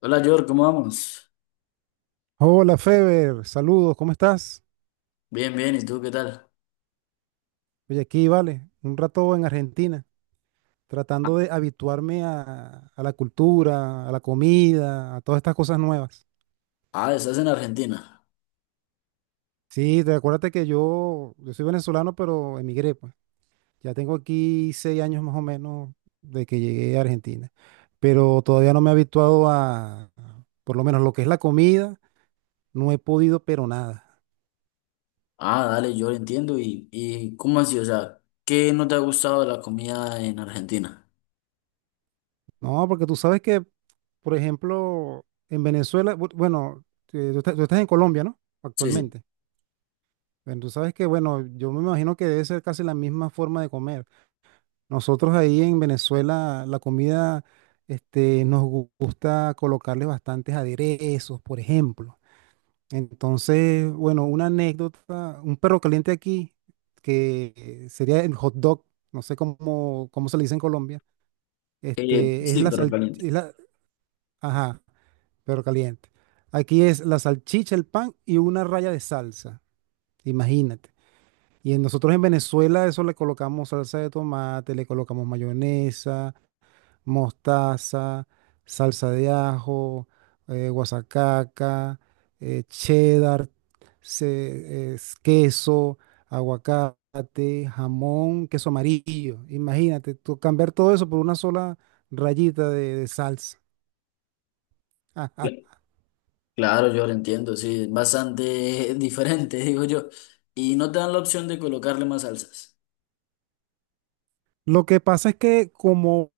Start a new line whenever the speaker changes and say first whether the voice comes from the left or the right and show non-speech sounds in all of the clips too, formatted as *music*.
left: Hola, George, ¿cómo vamos?
right: Hola Feber, saludos, ¿cómo estás?
left: Bien, bien, ¿y tú qué tal?
right: Oye, aquí vale, un rato en Argentina, tratando de habituarme a la cultura, a la comida, a todas estas cosas nuevas.
left: Ah, estás en Argentina.
right: Sí, te acuérdate que yo soy venezolano, pero emigré, pues. Ya tengo aquí 6 años más o menos de que llegué a Argentina, pero todavía no me he habituado a, por lo menos lo que es la comida, no he podido, pero nada.
left: Ah, dale, yo lo entiendo. ¿Y cómo así? O sea, ¿qué no te ha gustado de la comida en Argentina?
right: No, porque tú sabes que por ejemplo, en Venezuela, bueno, tú estás en Colombia, ¿no?
left: Sí, sí.
right: Actualmente. Bueno, tú sabes que, bueno, yo me imagino que debe ser casi la misma forma de comer. Nosotros ahí en Venezuela, la comida, nos gusta colocarle bastantes aderezos, por ejemplo. Entonces, bueno, una anécdota, un perro caliente aquí, que sería el hot dog, no sé cómo se le dice en Colombia,
left: Eh,
right: es
left: sí,
right: la
left: pero
right: sal,
left: caliente.
right: es la, ajá, pero caliente. Aquí es la salchicha, el pan y una raya de salsa. Imagínate. Y nosotros en Venezuela eso le colocamos salsa de tomate, le colocamos mayonesa, mostaza, salsa de ajo, guasacaca, cheddar, es queso, aguacate, jamón, queso amarillo. Imagínate, tú cambiar todo eso por una sola rayita de salsa.
left: Cla-
right: *laughs*
left: Claro, yo lo entiendo, sí, es bastante *laughs* diferente, digo yo. Y no te dan la opción de colocarle más salsas.
right: Lo que pasa es que como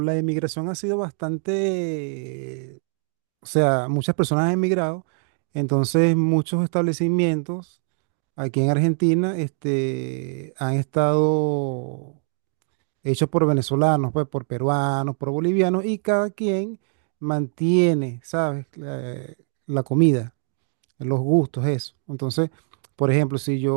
right: la emigración ha sido bastante, o sea, muchas personas han emigrado, entonces muchos establecimientos aquí en Argentina han estado hechos por venezolanos, pues, por peruanos, por bolivianos, y cada quien mantiene, ¿sabes? La comida, los gustos, eso. Entonces, por ejemplo, si yo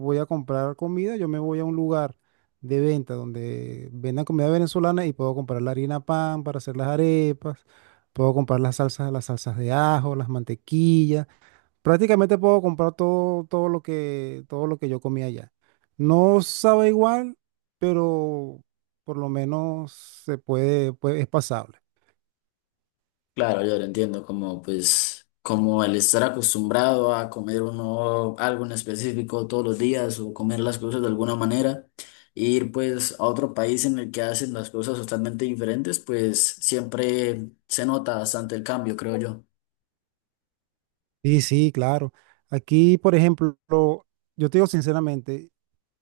right: voy a comprar comida, yo me voy a un lugar de venta donde vendan comida venezolana y puedo comprar la harina pan para hacer las arepas, puedo comprar las salsas de ajo, las mantequillas. Prácticamente puedo comprar todo, todo lo que yo comía allá. No sabe igual, pero por lo menos se puede, es pasable.
left: Claro, yo lo entiendo, como pues, como el estar acostumbrado a comer uno algo en específico todos los días o comer las cosas de alguna manera, e ir pues a otro país en el que hacen las cosas totalmente diferentes, pues siempre se nota bastante el cambio, creo yo.
right: Sí, sí, claro. Aquí, por ejemplo, yo te digo sinceramente,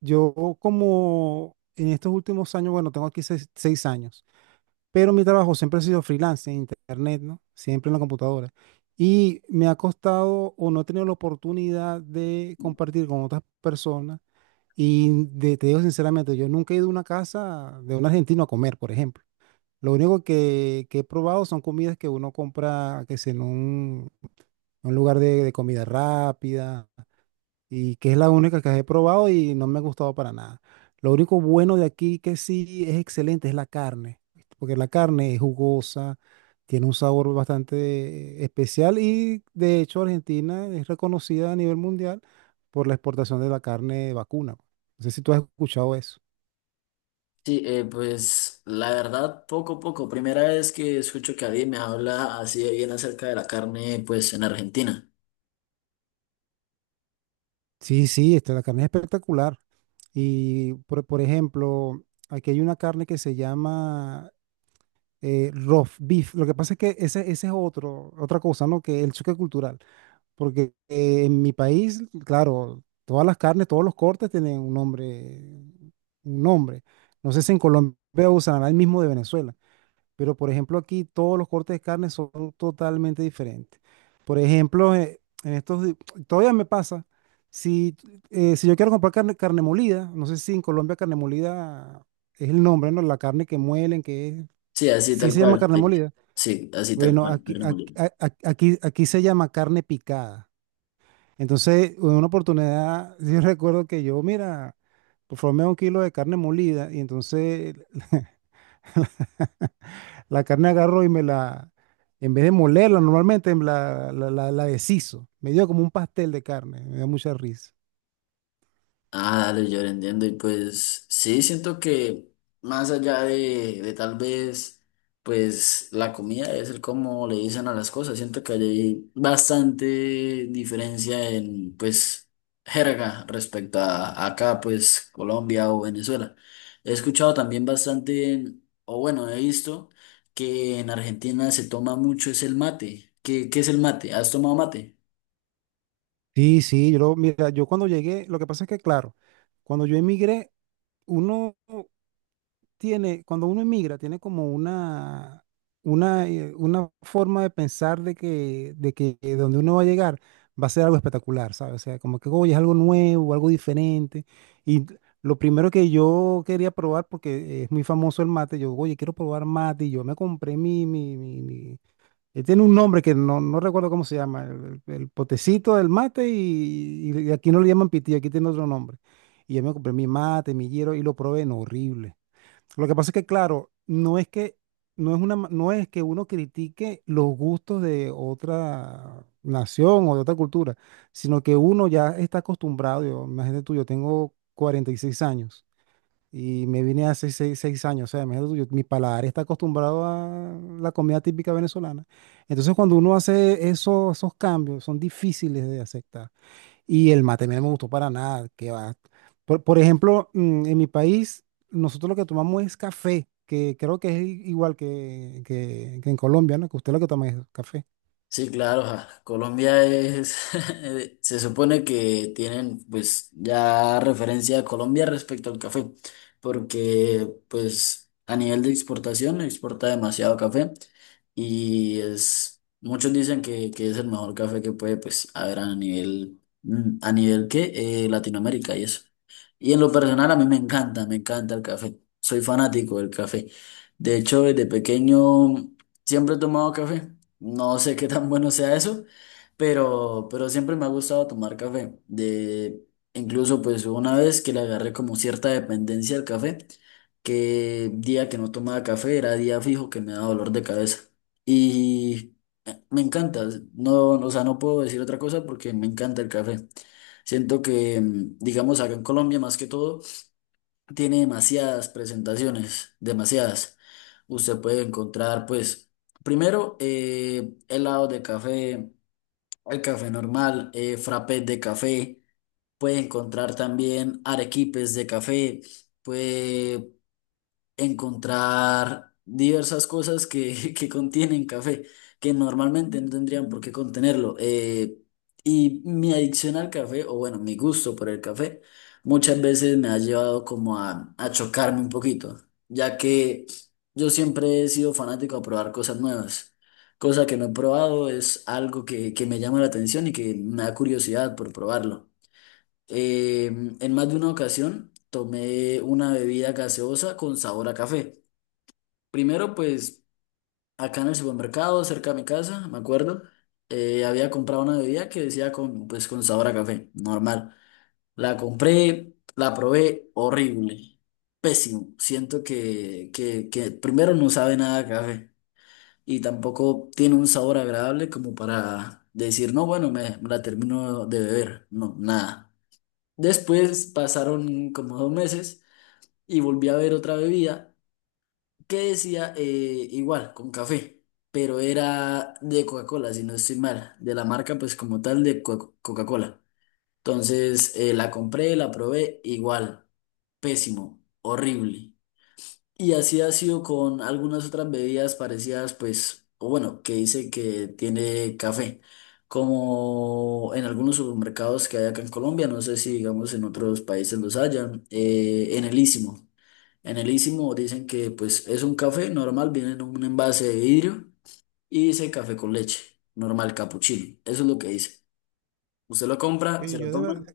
right: yo como en estos últimos años, bueno, tengo aquí seis años, pero mi trabajo siempre ha sido freelance en internet, ¿no? Siempre en la computadora. Y me ha costado o no he tenido la oportunidad de compartir con otras personas. Y te digo sinceramente, yo nunca he ido a una casa de un argentino a comer, por ejemplo. Lo único que he probado son comidas que uno compra, que es en un lugar de comida rápida, y que es la única que he probado y no me ha gustado para nada. Lo único bueno de aquí que sí es excelente es la carne, porque la carne es jugosa, tiene un sabor bastante especial y de hecho Argentina es reconocida a nivel mundial por la exportación de la carne de vacuna. No sé si tú has escuchado eso.
left: Sí, pues la verdad, poco a poco, primera vez que escucho que alguien me habla así de bien acerca de la carne, pues en Argentina.
right: Sí, sí, la carne es espectacular. Y por ejemplo, aquí hay una carne que se llama roast beef. Lo que pasa es que ese es otro, otra cosa, ¿no? Que el choque cultural. Porque en mi país, claro, todas las carnes, todos los cortes tienen un nombre, un nombre. No sé si en Colombia usarán el mismo de Venezuela. Pero por ejemplo aquí todos los cortes de carne son totalmente diferentes. Por ejemplo, en estos todavía me pasa, si, si yo quiero comprar carne, carne molida, no sé si en Colombia carne molida es el nombre, ¿no? La carne que muelen, que es,
left: Sí, así
right: sí
left: tal
right: se llama
left: cual.
right: carne
left: Sí,
right: molida.
left: sí, así tal
right: Bueno,
left: cual,
right: aquí,
left: carne
right: aquí,
left: molida.
right: a- aquí, aquí se llama carne picada. Entonces, en una oportunidad, *laughs* yo recuerdo que yo, mira, por favor, me da 1 kilo de carne molida y entonces *laughs* la carne agarró y me la, en vez de molerla normalmente, me la deshizo. Me dio como un pastel de carne, me dio mucha risa.
left: Ah, dale, yo lo entiendo. Y pues sí, siento que más allá de tal vez, pues la comida es el cómo le dicen a las cosas. Siento que hay bastante diferencia en, pues, jerga respecto a acá, pues, Colombia o Venezuela. He escuchado también bastante, o bueno, he visto que en Argentina se toma mucho es el mate. ¿Qué es el mate? ¿Has tomado mate?
right: Sí, sí, mira, yo cuando llegué, lo que pasa es que, claro, cuando yo emigré, uno tiene, cuando uno emigra, tiene como una, una forma de pensar de que, donde uno va a llegar va a ser algo espectacular, ¿sabes? O sea, como que, oye, es algo nuevo, algo diferente. Y lo primero que yo quería probar, porque es muy famoso el mate, oye, quiero probar mate, y yo me compré mi tiene un nombre que no recuerdo cómo se llama, el potecito del mate y aquí no le llaman pitillo, aquí tiene otro nombre. Y yo me compré mi mate, mi hierro y lo probé, no, horrible. Lo que pasa es que, claro, no es que, no es una, no es que uno critique los gustos de otra nación o de otra cultura, sino que uno ya está acostumbrado. Yo, imagínate tú, yo tengo 46 años. Y me vine hace seis años, o sea, imagínate tú, mi paladar está acostumbrado a la comida típica venezolana. Entonces, cuando uno hace esos cambios, son difíciles de aceptar. Y el mate a mí no me gustó para nada, que va. Por ejemplo, en mi país, nosotros lo que tomamos es café, que creo que es igual que, que en Colombia, ¿no? Que usted lo que toma es café.
left: Sí, claro, ja, Colombia es, *laughs* se supone que tienen pues ya referencia a Colombia respecto al café, porque pues a nivel de exportación exporta demasiado café y es, muchos dicen que es el mejor café que puede pues haber a nivel, a nivel que Latinoamérica y eso. Y en lo personal a mí me encanta el café. Soy fanático del café. De hecho, desde pequeño siempre he tomado café. No sé qué tan bueno sea eso, pero siempre me ha gustado tomar café. Incluso pues hubo una vez que le agarré como cierta dependencia al café, que día que no tomaba café era día fijo que me daba dolor de cabeza. Y me encanta, no, o sea, no puedo decir otra cosa porque me encanta el café. Siento que, digamos, acá en Colombia más que todo, tiene demasiadas presentaciones, demasiadas. Usted puede encontrar, pues, primero, helado de café, el café normal, frappés de café, puede encontrar también arequipes de café, encontrar diversas cosas que, *laughs* que contienen café, que normalmente no tendrían por qué contenerlo. Y mi adicción al café, o bueno, mi gusto por el café, muchas veces me ha llevado como a chocarme un poquito, ya que yo siempre he sido fanático a probar cosas nuevas. Cosa que no he probado es algo que me llama la atención y que me da curiosidad por probarlo. Eh, en más de una ocasión tomé una bebida gaseosa con sabor a café. Primero, pues acá en el supermercado, cerca de mi casa, me acuerdo, había comprado una bebida que decía con, pues, con sabor a café, normal. La compré, la probé, horrible, pésimo. Siento que primero no sabe nada a café y tampoco tiene un sabor agradable como para decir, no, bueno, me la termino de beber. No, nada. Después pasaron como dos meses y volví a ver otra bebida que decía igual, con café, pero era de Coca-Cola, si no estoy mal, de la marca pues como tal de Coca-Cola. Entonces la compré, la probé, igual, pésimo, horrible. Y así ha sido con algunas otras bebidas parecidas, pues, o bueno, que dice que tiene café, como en algunos supermercados que hay acá en Colombia, no sé si digamos en otros países los hayan, en el Istmo. En el Ísimo dicen que pues es un café normal, viene en un envase de vidrio y dice café con leche, normal capuchino. Eso es lo que dice. Usted lo compra, se
right: Oye,
left: lo
right: yo de verdad,
left: toma,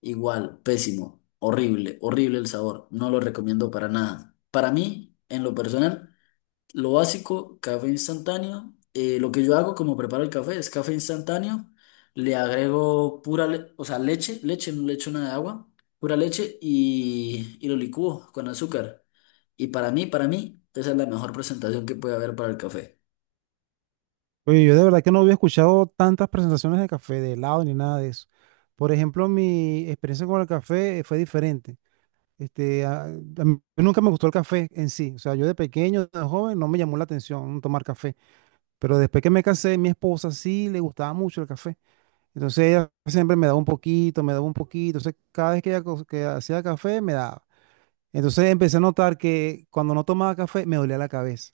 left: igual, pésimo, horrible, horrible el sabor. No lo recomiendo para nada. Para mí, en lo personal, lo básico, café instantáneo. Lo que yo hago como preparo el café es café instantáneo. Le agrego pura, o sea, leche, leche, no le echo nada de agua, pura leche y lo licúo con azúcar. Y para mí, esa es la mejor presentación que puede haber para el café.
right: oye, yo de verdad que no había escuchado tantas presentaciones de café, de helado, ni nada de eso. Por ejemplo, mi experiencia con el café fue diferente. A mí nunca me gustó el café en sí. O sea, yo de pequeño, de joven, no me llamó la atención tomar café. Pero después que me casé, mi esposa sí le gustaba mucho el café. Entonces ella siempre me daba un poquito, me daba un poquito. Entonces cada vez que ella que hacía café, me daba. Entonces empecé a notar que cuando no tomaba café, me dolía la cabeza.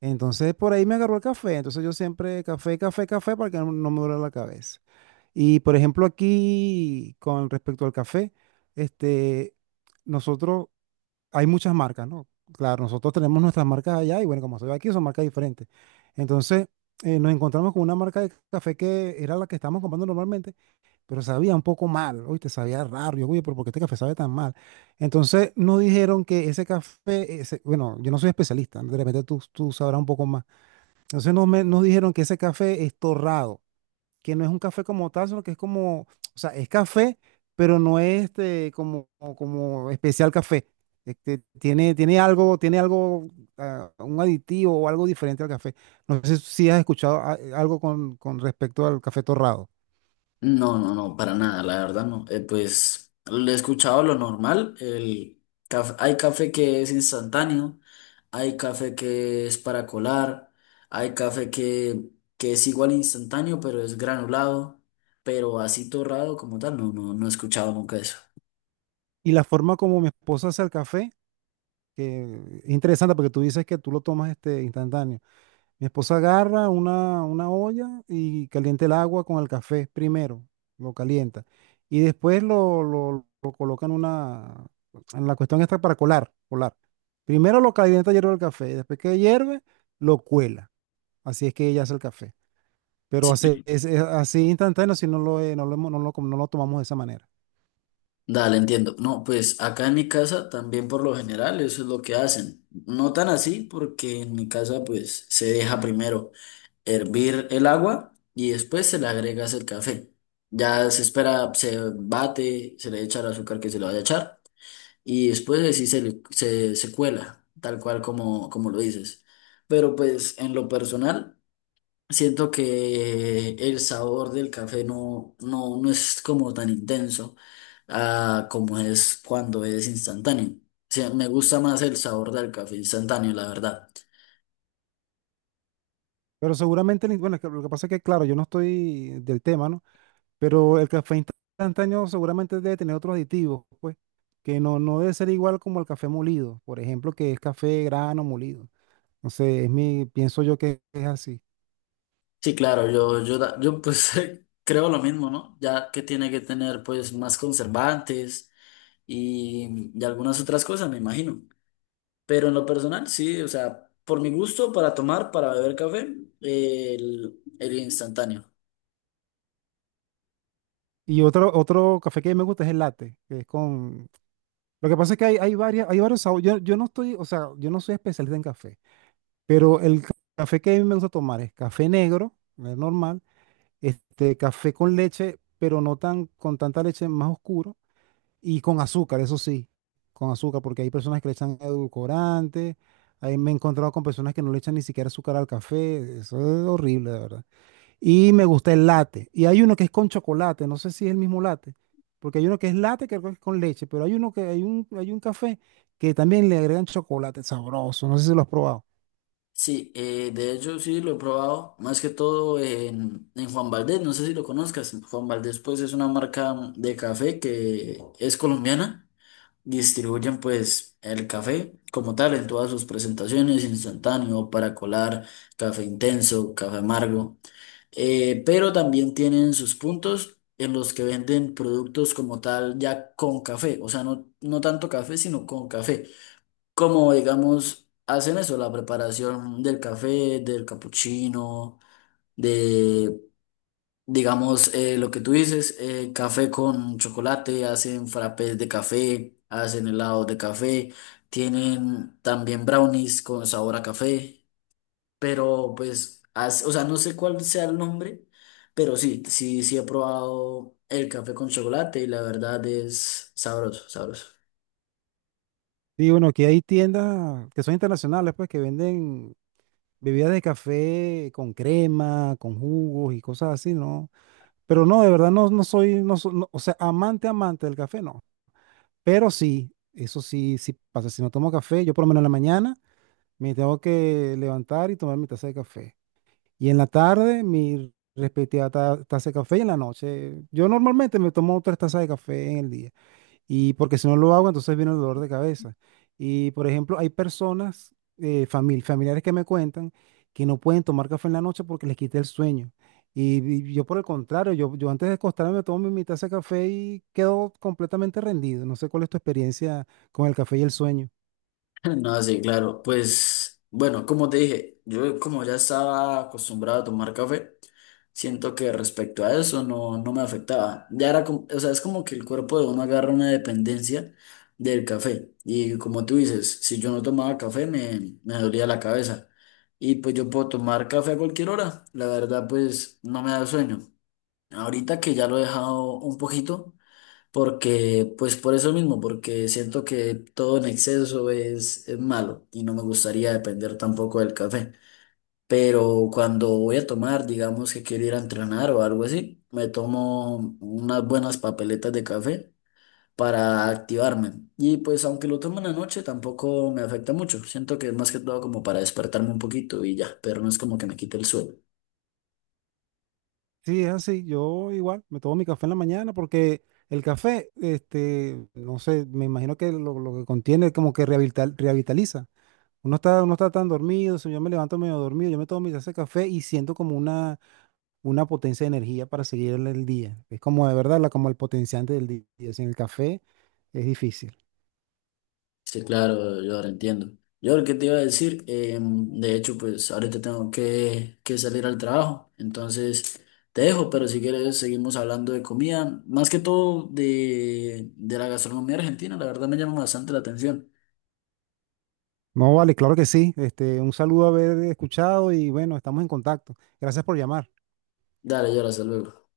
right: Entonces por ahí me agarró el café. Entonces yo siempre café, café, café para que no me duela la cabeza. Y por ejemplo aquí, con respecto al café, este, nosotros hay muchas marcas, ¿no? Claro, nosotros tenemos nuestras marcas allá y bueno, como estoy aquí, son marcas diferentes. Entonces, nos encontramos con una marca de café que era la que estábamos comprando normalmente, pero sabía un poco mal, oye, te sabía raro. Oye, pero ¿por qué este café sabe tan mal? Entonces, nos dijeron que ese café, bueno, yo no soy especialista, de repente tú sabrás un poco más. Entonces, nos dijeron que ese café es torrado, que no es un café como tal, sino que es como, o sea, es café, pero no es como especial café. Tiene algo, tiene algo, ah, un aditivo o algo diferente al café. No sé si has escuchado algo con respecto al café torrado.
left: No, no, no, para nada, la verdad no. Pues lo he escuchado lo normal. Hay café que es instantáneo, hay café que es para colar, hay café que es igual instantáneo, pero es granulado, pero así torrado como tal, no, no, no he escuchado nunca eso.
right: Y la forma como mi esposa hace el café, que es interesante porque tú dices que tú lo tomas instantáneo. Mi esposa agarra una olla y calienta el agua con el café primero, lo calienta. Y después lo coloca en una, en la cuestión esta para colar, colar. Primero lo calienta hierve el café, y después que hierve, lo cuela. Así es que ella hace el café. Pero hace,
left: Sí.
right: es así instantáneo si no lo tomamos de esa manera.
left: Dale, entiendo. No, pues acá en mi casa también por lo general eso es lo que hacen. No tan así, porque en mi casa pues se deja primero hervir el agua y después se le agregas el café. Ya se espera, se bate, se le echa el azúcar que se le vaya a echar y después de sí se cuela, tal cual como, como lo dices. Pero pues en lo personal, siento que el sabor del café no, no, no es como tan intenso, ah, como es cuando es instantáneo. O sea, me gusta más el sabor del café instantáneo, la verdad.
right: Pero seguramente, bueno, es que lo que pasa es que, claro, yo no estoy del tema, ¿no? Pero el café instantáneo seguramente debe tener otros aditivos, pues, que no debe ser igual como el café molido, por ejemplo, que es café grano molido. No sé, pienso yo que es así.
left: Sí, claro, yo pues *laughs* creo lo mismo, ¿no? Ya que tiene que tener pues más conservantes y algunas otras cosas, me imagino. Pero en lo personal, sí, o sea, por mi gusto, para tomar, para beber café, el instantáneo.
right: Y otro café que me gusta es el latte, que es con. Lo que pasa es que hay varias, hay varios sabores. Yo no estoy, o sea, yo no soy especialista en café, pero el café que a mí me gusta tomar es café negro, el normal, café con leche, pero no tan, con tanta leche más oscuro. Y con azúcar, eso sí, con azúcar, porque hay personas que le echan edulcorante, ahí me he encontrado con personas que no le echan ni siquiera azúcar al café, eso es horrible, de verdad. Y me gusta el latte, y hay uno que es con chocolate, no sé si es el mismo latte, porque hay uno que es latte que creo que es con leche, pero hay uno que hay un café que también le agregan chocolate sabroso, no sé si lo has probado.
left: Sí, de hecho sí lo he probado, más que todo en Juan Valdez, no sé si lo conozcas. Juan Valdez pues es una marca de café que es colombiana. Distribuyen pues el café como tal en todas sus presentaciones, instantáneo, para colar, café intenso, café amargo, pero también tienen sus puntos en los que venden productos como tal ya con café, o sea, no, no tanto café, sino con café, como digamos hacen eso, la preparación del café, del capuchino, digamos, lo que tú dices, café con chocolate, hacen frappés de café, hacen helados de café, tienen también brownies con sabor a café, pero pues, o sea, no sé cuál sea el nombre, pero sí, sí, sí he probado el café con chocolate y la verdad es sabroso, sabroso.
right: Y bueno, que hay tiendas que son internacionales, pues, que venden bebidas de café con crema, con jugos y cosas así, ¿no? Pero no, de verdad no, no soy, no, no, o sea, amante, amante del café, no. Pero sí, eso sí, sí pasa. Si no tomo café, yo por lo menos en la mañana me tengo que levantar y tomar mi taza de café. Y en la tarde, mi respectiva taza de café y en la noche. Yo normalmente me tomo tres tazas de café en el día. Y porque si no lo hago, entonces viene el dolor de cabeza. Y por ejemplo, hay personas, familiares que me cuentan que no pueden tomar café en la noche porque les quita el sueño. Y, y yo por el contrario, yo antes de acostarme me tomo mi taza de café y quedo completamente rendido. No sé cuál es tu experiencia con el café y el sueño.
left: *laughs* No, sí, claro. Pues bueno, como te dije, yo como ya estaba acostumbrado a tomar café, siento que respecto a eso no, no me afectaba. Ya era como, o sea, es como que el cuerpo de uno agarra una dependencia del café. Y como tú dices, si yo no tomaba café me, me dolía la cabeza. Y pues yo puedo tomar café a cualquier hora. La verdad, pues no me da sueño. Ahorita que ya lo he dejado un poquito. Porque, pues por eso mismo, porque siento que todo en exceso es malo y no me gustaría depender tampoco del café. Pero cuando voy a tomar, digamos que quiero ir a entrenar o algo así, me tomo unas buenas papeletas de café para activarme. Y pues aunque lo tomo en la noche, tampoco me afecta mucho. Siento que es más que todo como para despertarme un poquito y ya, pero no es como que me quite el sueño.
right: Sí, es así. Yo igual me tomo mi café en la mañana porque el café, no sé, me imagino que lo que contiene como que rehabilitaliza. Uno está tan dormido, si yo me levanto medio dormido, yo me tomo mi taza de café y siento como una potencia de energía para seguir el día. Es como de verdad, como el potenciante del día. Sin el café es difícil.
left: Sí, claro, yo ahora entiendo. Yo lo que te iba a decir, de hecho, pues ahorita tengo que salir al trabajo, entonces te dejo, pero si quieres seguimos hablando de comida, más que todo de la gastronomía argentina, la verdad me llama bastante la atención.
right: No, vale, claro que sí. Un saludo haber escuchado y bueno, estamos en contacto. Gracias por llamar.
left: Dale, yo hasta luego.